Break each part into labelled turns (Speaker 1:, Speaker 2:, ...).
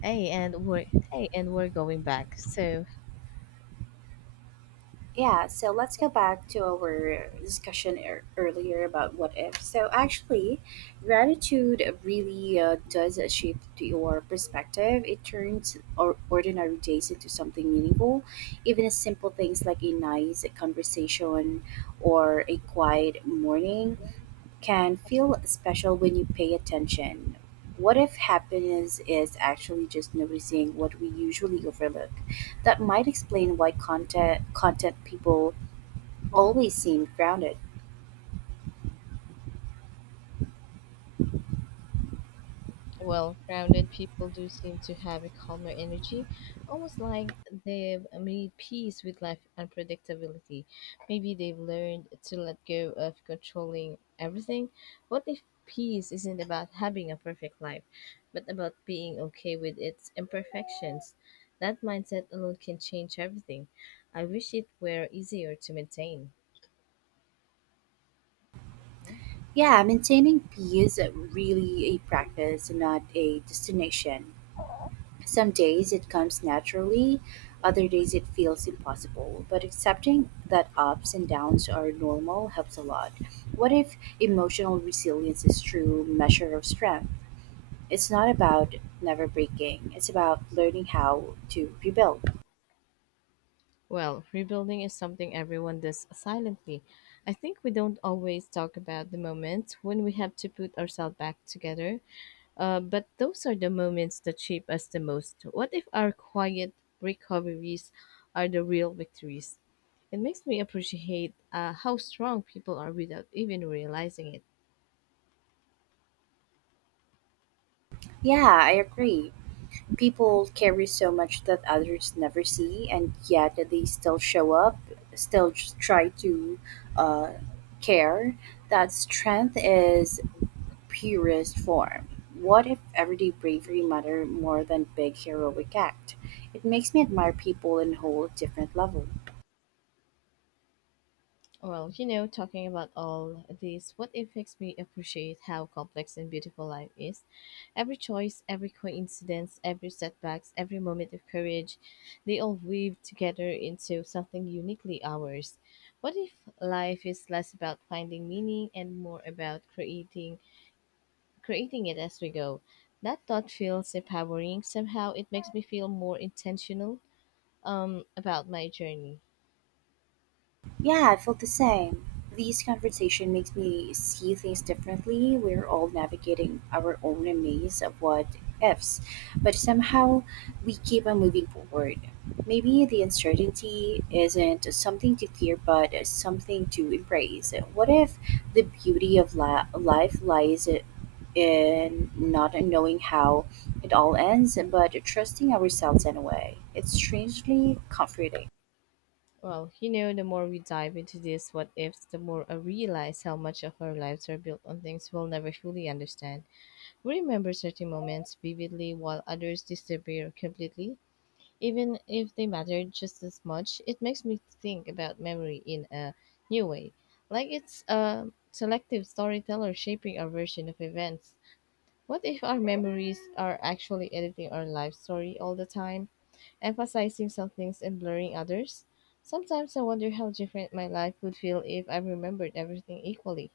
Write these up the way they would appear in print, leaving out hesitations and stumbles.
Speaker 1: Hey, and we're hey, and we're going back.
Speaker 2: Yeah, so let's go back to our discussion earlier about what if. Gratitude really does shape your perspective. It turns ordinary days into something meaningful. Even simple things like a nice conversation or a quiet morning can feel special when you pay attention. What if happiness is actually just noticing what we usually overlook? That might explain why content people always seem grounded.
Speaker 1: Well-rounded people do seem to have a calmer energy, almost like they've made peace with life unpredictability. Maybe they've learned to let go of controlling everything. What if peace isn't about having a perfect life, but about being okay with its imperfections? That mindset alone can change everything. I wish it were easier to maintain.
Speaker 2: Yeah, maintaining peace is really a practice, not a destination. Some days it comes naturally, other days it feels impossible. But accepting that ups and downs are normal helps a lot. What if emotional resilience is true measure of strength? It's not about never breaking, it's about learning how to rebuild.
Speaker 1: Well, rebuilding is something everyone does silently. I think we don't always talk about the moments when we have to put ourselves back together, but those are the moments that shape us the most. What if our quiet recoveries are the real victories? It makes me appreciate how strong people are without even realizing it.
Speaker 2: Yeah, I agree. People carry so much that others never see, and yet they still show up, still just try to uh, care. That strength is purest form. What if everyday bravery mattered more than big heroic act? It makes me admire people in a whole different level.
Speaker 1: Well, you know, talking about all this, what it makes me appreciate how complex and beautiful life is. Every choice, every coincidence, every setbacks, every moment of courage, they all weave together into something uniquely ours. What if life is less about finding meaning and more about creating it as we go? That thought feels empowering. Somehow it makes me feel more intentional about my journey.
Speaker 2: Yeah, I felt the same. These conversation makes me see things differently. We're all navigating our own maze of what ifs, but somehow we keep on moving forward. Maybe the uncertainty isn't something to fear, but something to embrace. What if the beauty of life lies in not knowing how it all ends, but trusting ourselves anyway? It's strangely comforting.
Speaker 1: Well, you know, the more we dive into these what ifs, the more I realize how much of our lives are built on things we'll never fully understand. We remember certain moments vividly while others disappear completely. Even if they mattered just as much, it makes me think about memory in a new way. Like it's a selective storyteller shaping our version of events. What if our memories are actually editing our life story all the time, emphasizing some things and blurring others? Sometimes I wonder how different my life would feel if I remembered everything equally.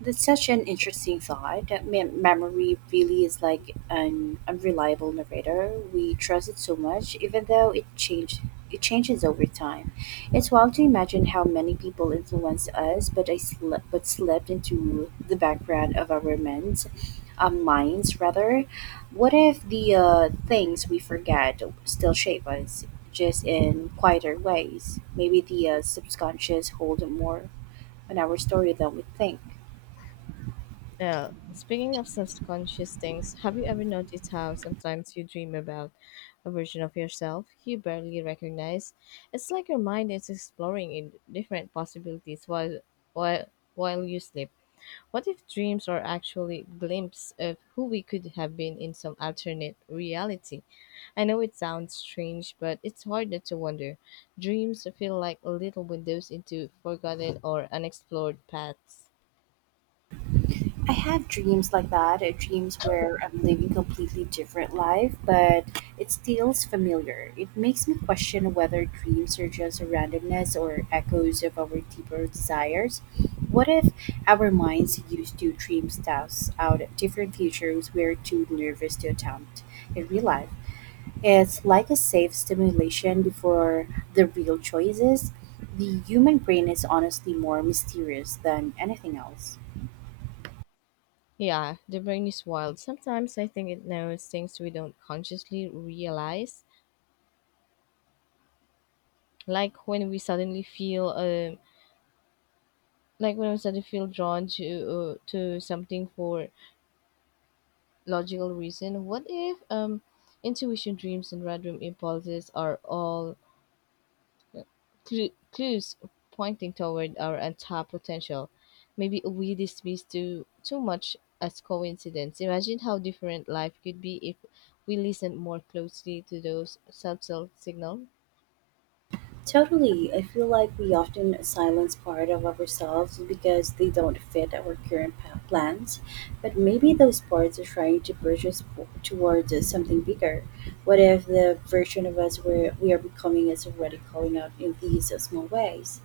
Speaker 2: That's such an interesting thought. That memory really is like an unreliable narrator. We trust it so much, even though it changed. It changes over time. It's wild to imagine how many people influenced us, but slipped into the background of our minds, minds rather. What if the things we forget still shape us, just in quieter ways? Maybe the subconscious hold more on our story than we think.
Speaker 1: Well, speaking of subconscious things, have you ever noticed how sometimes you dream about a version of yourself you barely recognize? It's like your mind is exploring in different possibilities while while you sleep. What if dreams are actually glimpses of who we could have been in some alternate reality? I know it sounds strange, but it's hard not to wonder. Dreams feel like little windows into forgotten or unexplored paths.
Speaker 2: I had dreams like that, dreams where I'm living completely different life, but it feels familiar. It makes me question whether dreams are just a randomness or echoes of our deeper desires. What if our minds used to dream stuff out different futures we're too nervous to attempt in real life? It's like a safe stimulation before the real choices. The human brain is honestly more mysterious than anything else.
Speaker 1: Yeah, the brain is wild. Sometimes I think it knows things we don't consciously realize, like when we suddenly feel like when we suddenly feel drawn to something for logical reason. What if intuition, dreams, and random impulses are all clues pointing toward our untapped potential. Maybe we dismiss too much as coincidence. Imagine how different life could be if we listened more closely to those subtle signals.
Speaker 2: Totally. I feel like we often silence part of ourselves because they don't fit our current plans. But maybe those parts are trying to push us towards something bigger. What if the version of us where we are becoming is already calling out in these small ways?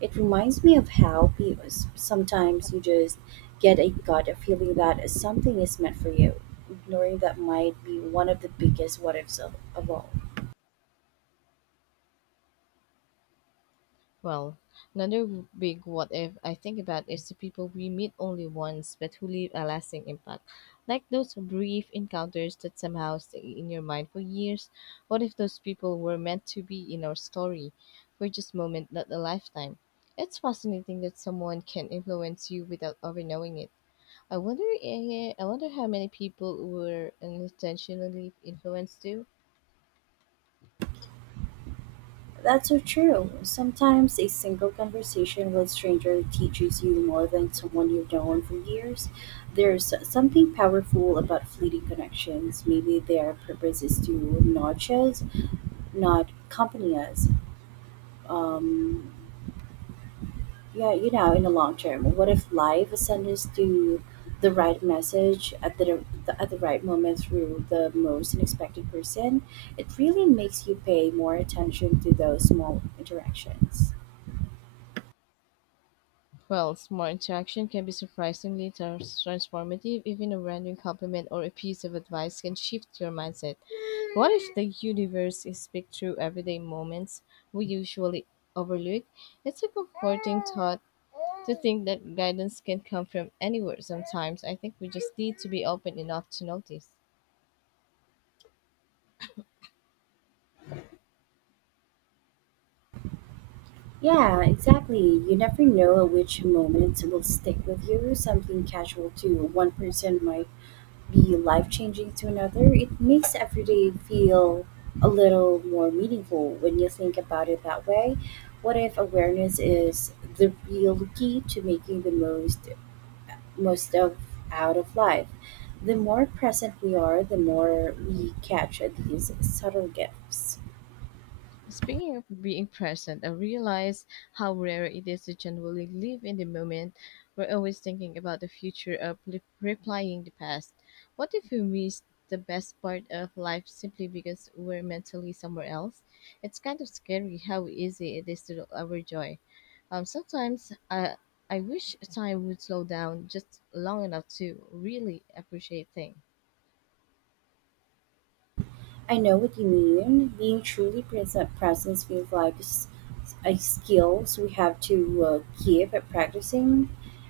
Speaker 2: It reminds me of how sometimes you just get a gut feeling that something is meant for you. Ignoring that might be one of the biggest what ifs of all.
Speaker 1: Well, big what if I think about is the people we meet only once but who leave a lasting impact. Like those brief encounters that somehow stay in your mind for years. What if those people were meant to be in our story for just moment, not a lifetime? It's fascinating that someone can influence you without ever knowing it. I wonder how many people were unintentionally influenced too.
Speaker 2: That's so true. Sometimes a single conversation with a stranger teaches you more than someone you've known for years. There's something powerful about fleeting connections. Maybe their purpose is to nudge us, not accompany us. Um, yeah, in the long term. What if life sends us to the right message at the right moment through the most unexpected person? It really makes you pay more attention to those small interactions.
Speaker 1: Well, small interaction can be surprisingly transformative. Even a random compliment or a piece of advice can shift your mindset. What if the universe is speak through everyday moments we usually overlook? It's a comforting thought to think that guidance can come from anywhere sometimes. I think we just need to be open enough to notice.
Speaker 2: Yeah, exactly. You never know which moments will stick with you. Something casual to one person might be life changing to another. It makes every day feel a little more meaningful when you think about it that way. What if awareness is the real key to making the most of out of life? The more present we are, the more we catch these subtle gifts.
Speaker 1: Speaking of being present, I realize how rare it is to genuinely live in the moment. We're always thinking about the future or replying the past. What if we miss the best part of life simply because we're mentally somewhere else? It's kind of scary how easy it is to our joy. Sometimes I wish time would slow down just long enough to really appreciate things.
Speaker 2: I know what you mean. Being truly present presence feels like a skills we have to keep at practicing.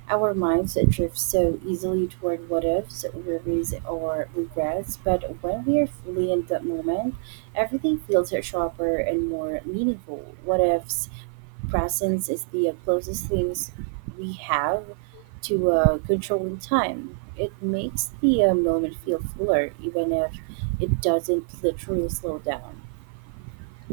Speaker 2: Our minds drift so easily toward what ifs, worries, or regrets, but when we are fully in the moment, everything feels sharper and more meaningful. What ifs presence is the closest things we have to controlling time. It makes the moment feel fuller, even if it doesn't literally slow down.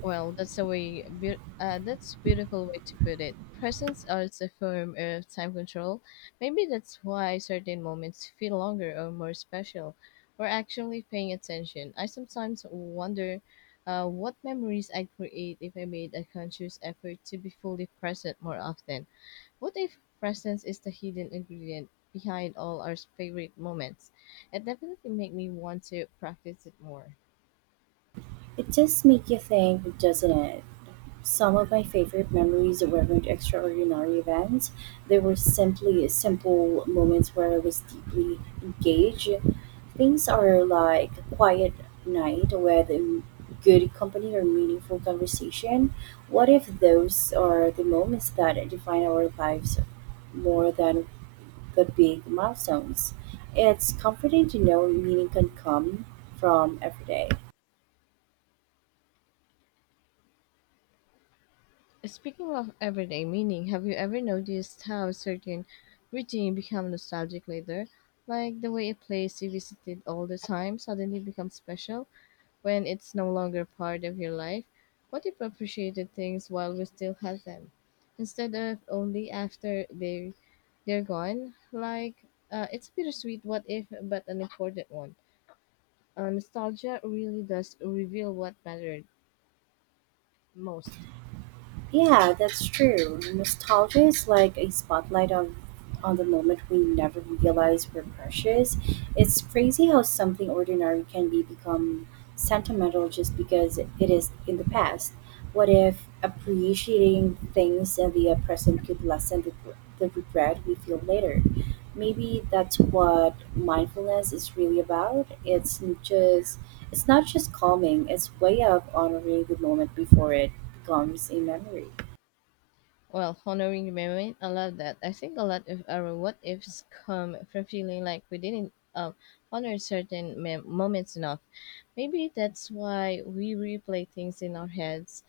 Speaker 1: That's a beautiful way to put it. Presents are a form of time control. Maybe that's why certain moments feel longer or more special. Or actually paying attention. I sometimes wonder what memories I'd create if I made a conscious effort to be fully present more often. What if presence is the hidden ingredient behind all our favorite moments? It definitely make me want to practice it more.
Speaker 2: It just makes you think, doesn't it? Some of my favorite memories weren't extraordinary events. They were simply simple moments where I was deeply engaged. Things are like a quiet night with good company or meaningful conversation. What if those are the moments that define our lives more than the big milestones? It's comforting to know meaning can come from every day.
Speaker 1: Speaking of everyday meaning, have you ever noticed how certain routine become nostalgic later? Like the way a place you visited all the time suddenly becomes special when it's no longer part of your life. What if appreciated things while we still have them, instead of only after they're gone? Like it's a bittersweet what if, but an important one. Nostalgia really does reveal what mattered most.
Speaker 2: Yeah, that's true. Nostalgia is like a spotlight on the moment we never realize we're precious. It's crazy how something ordinary can be become sentimental just because it is in the past. What if appreciating things in the present could lessen the regret we feel later? Maybe that's what mindfulness is really about. It's just it's not just calming, it's way of honoring the moment before it becomes a memory.
Speaker 1: Well, honoring the memory, I love that. I think a lot of our what ifs come from feeling like we didn't honor certain moments enough. Maybe that's why we replay things in our heads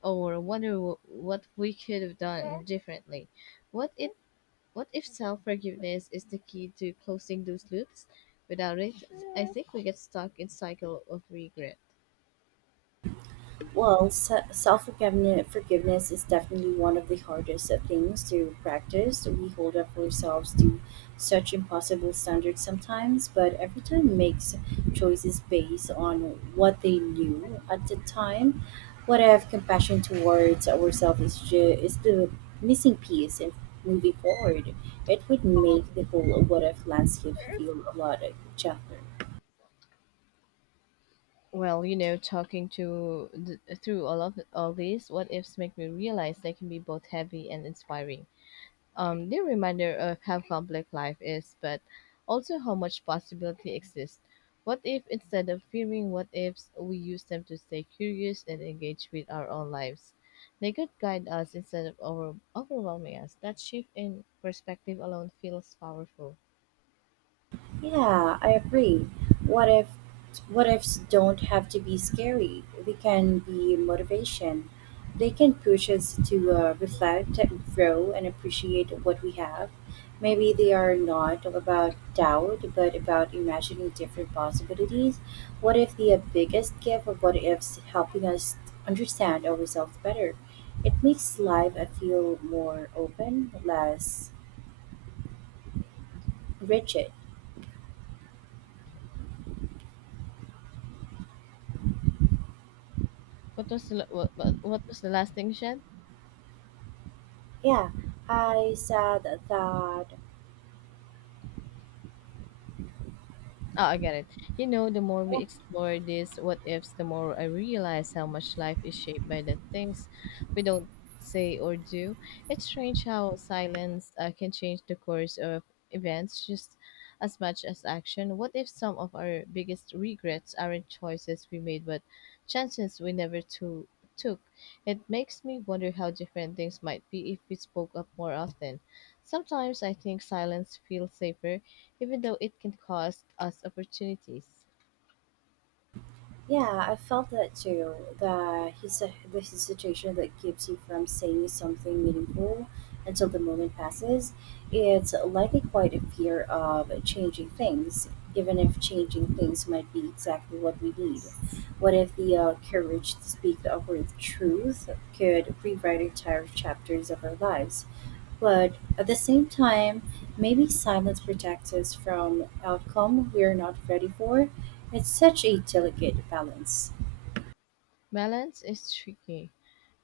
Speaker 1: or wonder what we could have done differently. What if what if self forgiveness is the key to closing those loops? Without it, I think we get stuck in cycle of regret.
Speaker 2: Well, self forgiveness is definitely one of the hardest things to practice. We hold up ourselves to such impossible standards sometimes, but every time makes choices based on what they knew at the time. What I have compassion towards ourselves is the missing piece in moving forward. It would make the whole what if landscape feel a lot gentler.
Speaker 1: Well, you know, talking through all these what ifs make me realize they can be both heavy and inspiring. They're a reminder of how complex life is, but also how much possibility exists. What if instead of fearing what ifs, we use them to stay curious and engage with our own lives? They could guide us instead of overwhelming us. That shift in perspective alone feels powerful.
Speaker 2: Yeah, I agree. What if what ifs don't have to be scary? They can be motivation. They can push us to reflect and grow and appreciate what we have. Maybe they are not all about doubt, but about imagining different possibilities. What if the biggest gift of what ifs helping us understand ourselves better? It makes life feel more open, less rigid.
Speaker 1: What was the last thing, Shed?
Speaker 2: Yeah, I said that.
Speaker 1: Oh, I get it. You know, the more we
Speaker 2: Yeah,
Speaker 1: explore these what ifs, the more I realize how much life is shaped by the things we don't say or do. It's strange how silence can change the course of events just as much as action. What if some of our biggest regrets aren't choices we made, but chances we never took? It makes me wonder how different things might be if we spoke up more often. Sometimes I think silence feels safer even though it can cost us opportunities.
Speaker 2: yeah, I felt that too. That he's a, this is a situation that keeps you from saying something meaningful until the moment passes. It's likely quite a fear of changing things, even if changing things might be exactly what we need. What if the courage to speak the awkward truth could rewrite entire chapters of our lives? But at the same time, maybe silence protects us from outcome we are not ready for. It's such a delicate balance.
Speaker 1: Balance is tricky,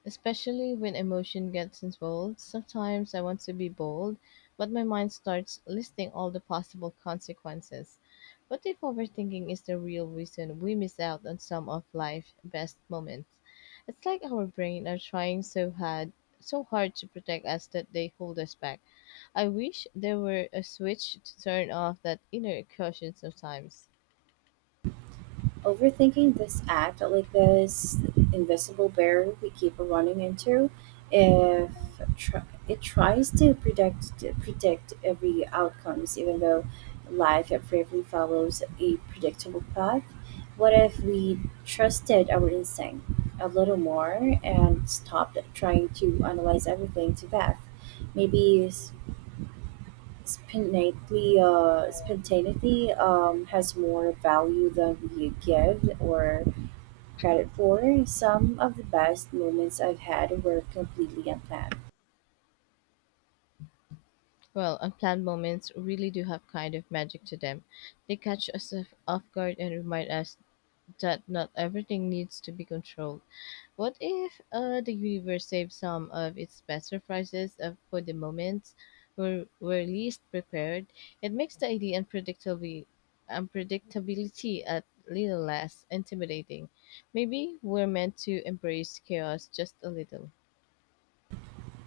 Speaker 1: especially when emotion gets involved. Sometimes I want to be bold, but my mind starts listing all the possible consequences. What if overthinking is the real reason we miss out on some of life's best moments? It's like our brain are trying so hard to protect us that they hold us back. I wish there were a switch to turn off that inner caution sometimes.
Speaker 2: Overthinking this act, like this invisible barrier we keep running into, if tr- it tries to predict every outcomes, even though life bravely follows a predictable path. What if we trusted our instinct a little more and stopped trying to analyze everything to death? Maybe spontaneity has more value than we give or credit for. Some of the best moments I've had were completely unplanned.
Speaker 1: Well, unplanned moments really do have kind of magic to them. They catch us off guard and remind us that not everything needs to be controlled. What if the universe saves some of its best surprises for the moments we're least prepared? It makes the idea unpredictability a little less intimidating. Maybe we're meant to embrace chaos just a little.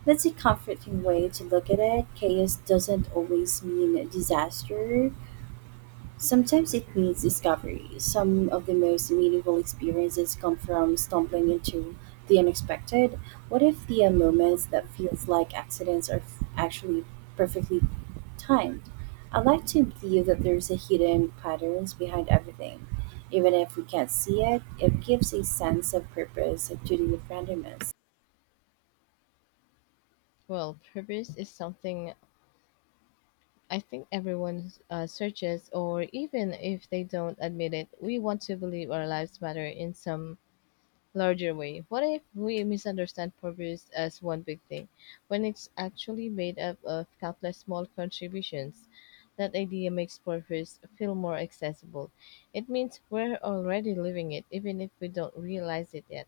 Speaker 2: That's a comforting way to look at it. Chaos doesn't always mean disaster. Sometimes it means discovery. Some of the most meaningful experiences come from stumbling into the unexpected. What if the moments that feels like accidents are actually perfectly timed? I like to believe that there's a hidden patterns behind everything. Even if we can't see it, it gives a sense of purpose to the randomness.
Speaker 1: Well, purpose is something I think everyone searches, or even if they don't admit it, we want to believe our lives matter in some larger way. What if we misunderstand purpose as one big thing, when it's actually made up of countless small contributions? That idea makes purpose feel more accessible. It means we're already living it, even if we don't realize it yet.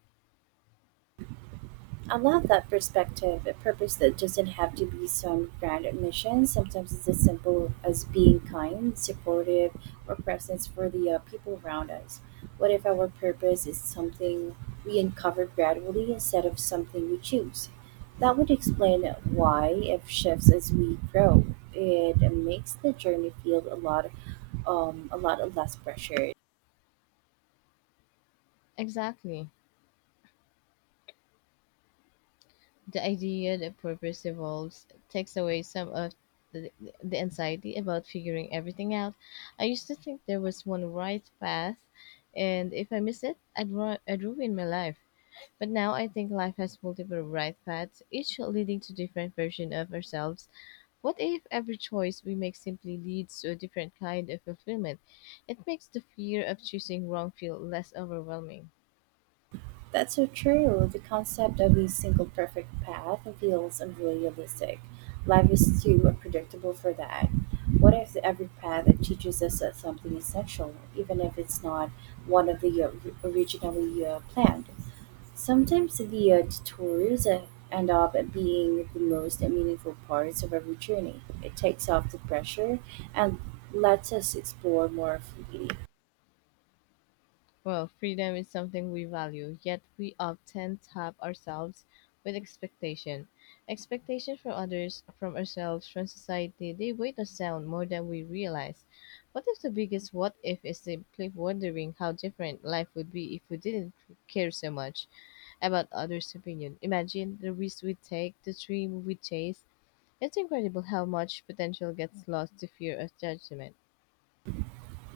Speaker 2: I love that perspective. A purpose that doesn't have to be some grand mission. Sometimes it's as simple as being kind, supportive, or presence for the people around us. What if our purpose is something we uncover gradually instead of something we choose? That would explain why it shifts as we grow. It makes the journey feel a lot less pressure.
Speaker 1: Exactly. The idea that purpose evolves takes away some of the, the anxiety about figuring everything out. I used to think there was one right path, and if I missed it, I'd ruin my life. But now I think life has multiple right paths, each leading to different version of ourselves. What if every choice we make simply leads to a different kind of fulfillment? It makes the fear of choosing wrong feel less overwhelming.
Speaker 2: That's so true. The concept of a single perfect path feels unrealistic. Life is too unpredictable for that. What if every path teaches us something essential, even if it's not one of the originally planned? Sometimes the detours end up being the most meaningful parts of every journey. It takes off the pressure and lets us explore more freely.
Speaker 1: Well, freedom is something we value, yet we often tap ourselves with expectation. Expectation from others, from ourselves, from society, they weigh us down more than we realize. What if the biggest what if is simply wondering how different life would be if we didn't care so much about others' opinion? Imagine the risk we take, the dream we chase. It's incredible how much potential gets lost to fear of judgment.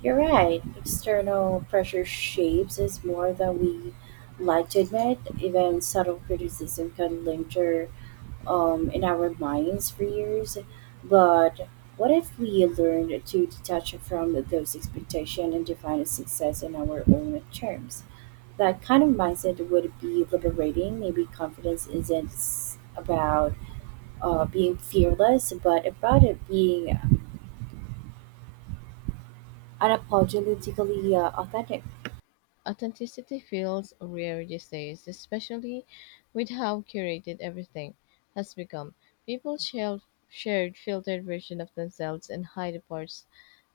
Speaker 2: You're right. External pressure shapes us more than we like to admit. Even subtle criticism can linger in our minds for years. But what if we learned to detach from those expectations and define success in our own terms? That kind of mindset would be liberating. Maybe confidence isn't about being fearless, but about it being unapologetically authentic.
Speaker 1: Authenticity feels rare these days, especially with how curated everything has become. People share Shared filtered version of themselves and hide the parts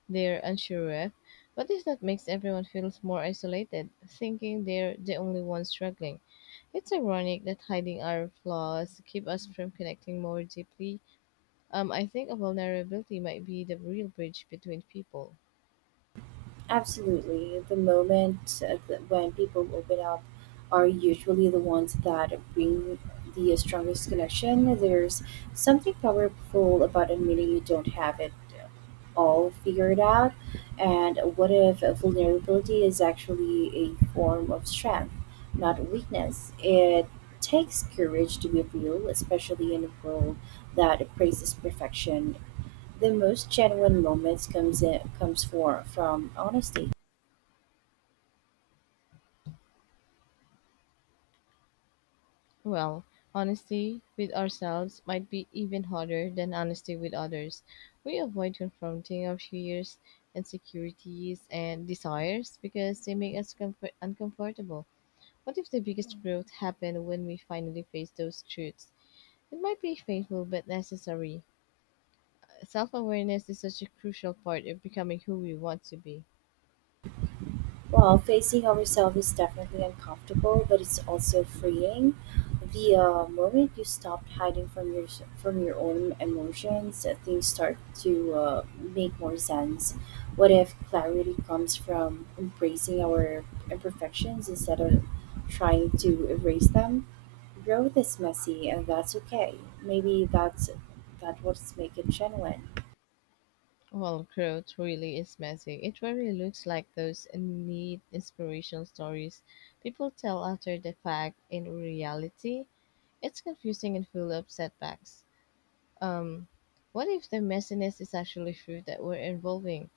Speaker 1: they're unsure of. What if that makes everyone feel more isolated, thinking they're the only ones struggling? It's ironic that hiding our flaws keep us from connecting more deeply. I think a vulnerability might be the real bridge between people.
Speaker 2: Absolutely. The moment when people open up are usually the ones that bring the strongest connection. There's something powerful about admitting you don't have it all figured out. And what if vulnerability is actually a form of strength, not weakness? It takes courage to be real, especially in a world that praises perfection the most genuine moments comes for from honesty.
Speaker 1: Well, honesty with ourselves might be even harder than honesty with others. We avoid confronting our fears, insecurities, and desires because they make us uncomfortable. What if the biggest growth happened when we finally face those truths? It might be painful but necessary. Self awareness is such a crucial part of becoming who we want to be.
Speaker 2: Well, facing ourselves is definitely uncomfortable, but it's also freeing. The moment you stop hiding from your own emotions, things start to make more sense. What if clarity comes from embracing our imperfections instead of trying to erase them? Growth is messy, and that's okay. Maybe that's that what's make it genuine.
Speaker 1: Well, growth really is messy. It really looks like those neat inspirational stories people tell after the fact. In reality, it's confusing and full of setbacks. Um, what if the messiness is actually fruit that we're involving,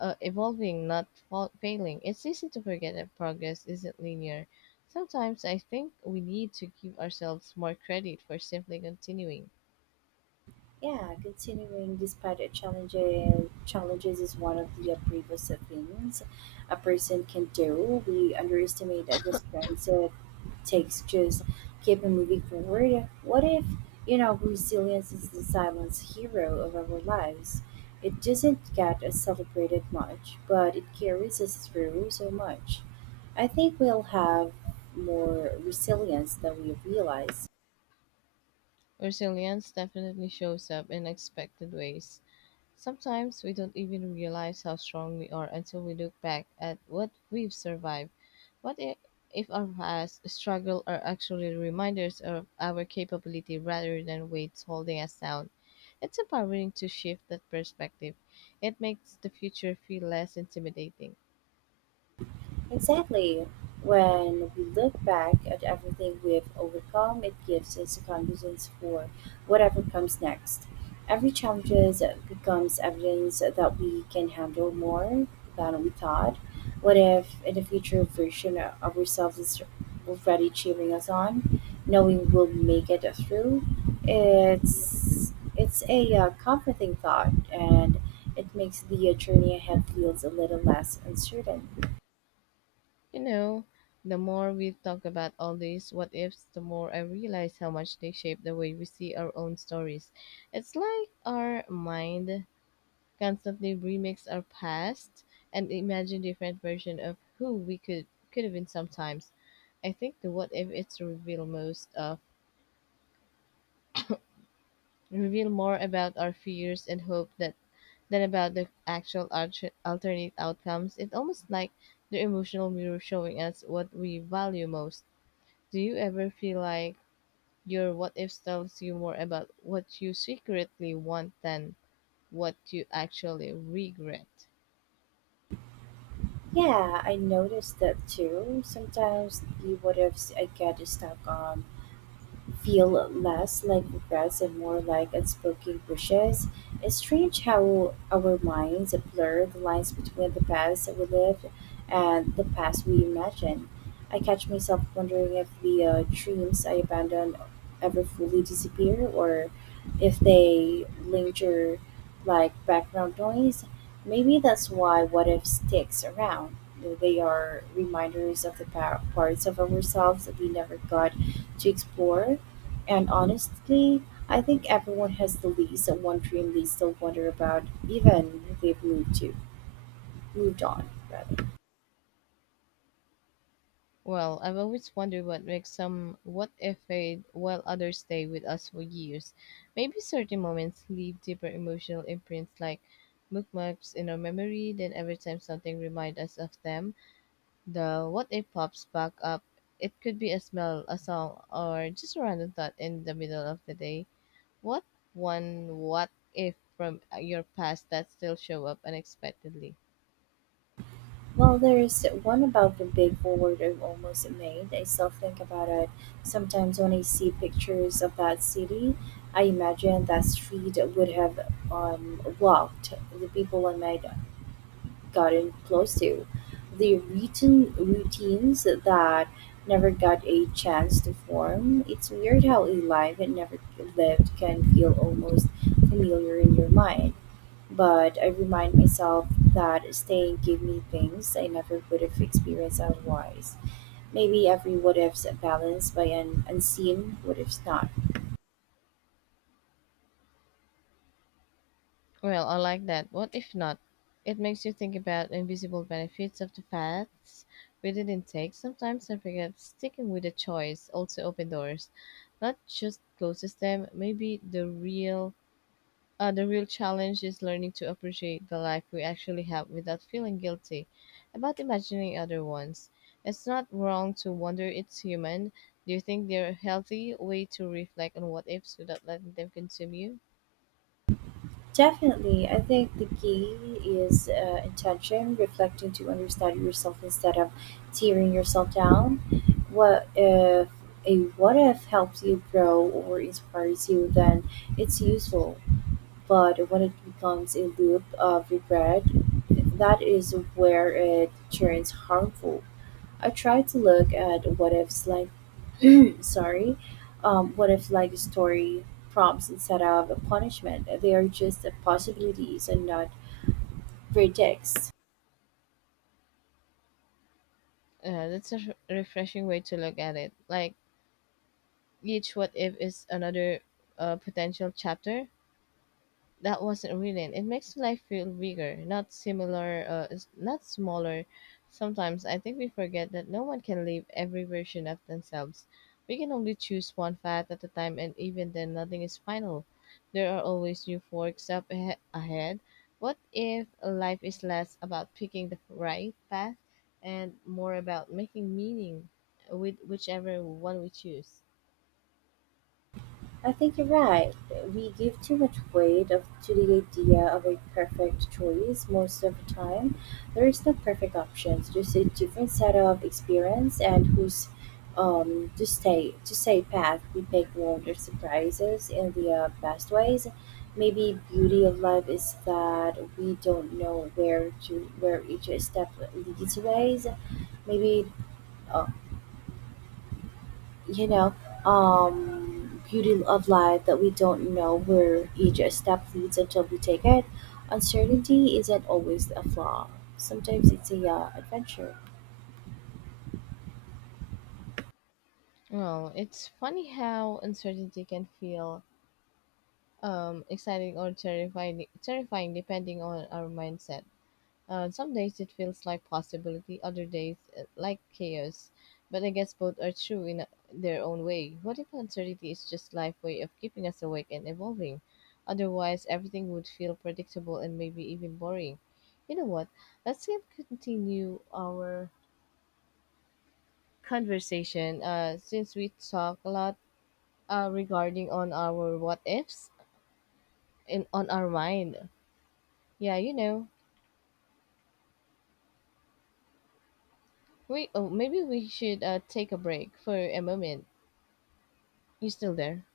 Speaker 1: evolving, not failing? It's easy to forget that progress isn't linear. Sometimes I think we need to give ourselves more credit for simply continuing.
Speaker 2: Yeah, continuing despite a challenges is one of the bravest things a person can do. We underestimate that the strength it takes just keeping moving forward. What if resilience is the silent hero of our lives? It doesn't get celebrated much, but it carries us through so much. I think we'll have more resilience than we realize.
Speaker 1: Resilience definitely shows up in unexpected ways. Sometimes we don't even realize how strong we are until we look back at what we've survived. What i- if our past struggle are actually reminders of our capability rather than weights holding us down? It's empowering to shift that perspective. It makes the future feel less intimidating.
Speaker 2: Exactly. When we look back at everything we've overcome, it gives us the confidence for whatever comes next. Every challenge becomes evidence that we can handle more than we thought. What if, in the future, version of ourselves is already cheering us on, knowing we'll make it through? It's a comforting thought, and it makes the journey ahead feels a little less uncertain.
Speaker 1: You know, the more we talk about all these what ifs, the more I realize how much they shape the way we see our own stories. It's like our mind constantly remix our past and imagine different version of who we could have been sometimes. I think the what if it's reveal most of reveal more about our fears and hope that than about the actual alternate outcomes. It's almost like the emotional mirror showing us what we value most. Do you ever feel like your what ifs tells you more about what you secretly want than what you actually regret?
Speaker 2: Yeah, I noticed that too. Sometimes the what ifs I get stuck on feel less like regrets and more like unspoken wishes. It's strange how our minds blur the lines between the past that we lived and the past we imagine. I catch myself wondering if the dreams I abandoned ever fully disappear or if they linger like background noise. Maybe that's why what if sticks around. They are reminders of the parts of ourselves that we never got to explore, and honestly, I think everyone has the least of one dream they still wonder about, even if they've moved on rather.
Speaker 1: Well, I've always wondered what makes some what if fade while others stay with us for years. Maybe certain moments leave deeper emotional imprints like bookmarks in our memory, then every time something reminds us of them, the what if pops back up. It could be a smell, a song, or just a random thought in the middle of the day. What one what if from your past that still show up unexpectedly?
Speaker 2: Well, there's one about the big forward I've almost made. I still think about it. Sometimes when I see pictures of that city, I imagine that street would have walked the people I made gotten close to. The written routines that never got a chance to form. It's weird how a life that never lived can feel almost familiar in your mind. But I remind myself that staying gave me things I never would have experienced otherwise. Maybe every what if's balanced by an unseen what if's not.
Speaker 1: Well, I like that. What if not? It makes you think about invisible benefits of the paths we didn't take. Sometimes I forget sticking with a choice also open doors, not just closes them. Maybe the real challenge is learning to appreciate the life we actually have without feeling guilty about imagining other ones. It's not wrong to wonder it's human. Do you think they're a healthy way to reflect on what ifs without letting them consume you?
Speaker 2: Definitely. I think the key is intention, reflecting to understand yourself instead of tearing yourself down. What if a what if helps you grow or inspires you, then it's useful. But when it becomes a loop of regret, that is where it turns harmful. I try to look at what ifs like sorry, what if like story prompts instead of a punishment. They are just possibilities and not verdicts.
Speaker 1: Yeah, that's a refreshing way to look at it. Like each what if is another potential chapter, that wasn't written. It makes life feel bigger, not similar, not smaller. Sometimes I think we forget that no one can live every version of themselves. We can only choose one path at a time, and even then, nothing is final. There are always new forks up ahead. What if life is less about picking the right path and more about making meaning with whichever one we choose?
Speaker 2: I think you're right. We give too much weight of, to the idea of a perfect choice most of the time. There is no perfect options, just a different set of experience and whose to stay path we pick wonder surprises in the best ways. Maybe beauty of life is that we don't know where each step leads ways. Maybe uh, you know, beauty of life that we don't know where each step leads until we take it. Uncertainty isn't always a flaw. Sometimes it's a adventure.
Speaker 1: Well, it's funny how uncertainty can feel exciting or terrifying depending on our mindset. Some days it feels like possibility, other days like chaos. But I guess both are true in their own way. What if uncertainty is just life way of keeping us awake and evolving? Otherwise, everything would feel predictable and maybe even boring. You know what? Let's continue our conversation. Since we talk a lot regarding on our what ifs in on our mind. Yeah, you know. Wait, oh, maybe we should take a break for a moment. You still there?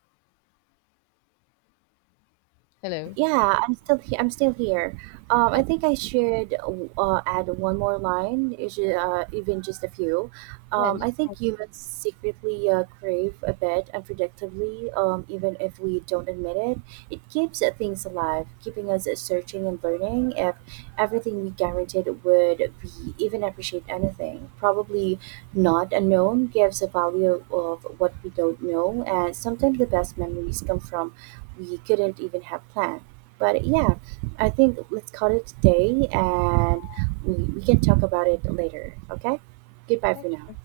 Speaker 1: Hello?
Speaker 2: Yeah, I'm still here. I
Speaker 1: Uh,
Speaker 2: think I should add one more line, even just a few.
Speaker 1: yeah,
Speaker 2: I
Speaker 1: just.
Speaker 2: think
Speaker 1: Go.
Speaker 2: humans secretly crave a bit unpredictably, even if we don't admit it. It keeps things alive, keeping us searching and learning. If everything we guaranteed would we even appreciate anything, probably not unknown gives a value of what we don't know, and sometimes the best memories come from we couldn't even have planned. But yeah, I think let's call it today and we can talk about it later. Okay? Goodbye
Speaker 1: Yeah,
Speaker 2: for now.
Speaker 1: sure.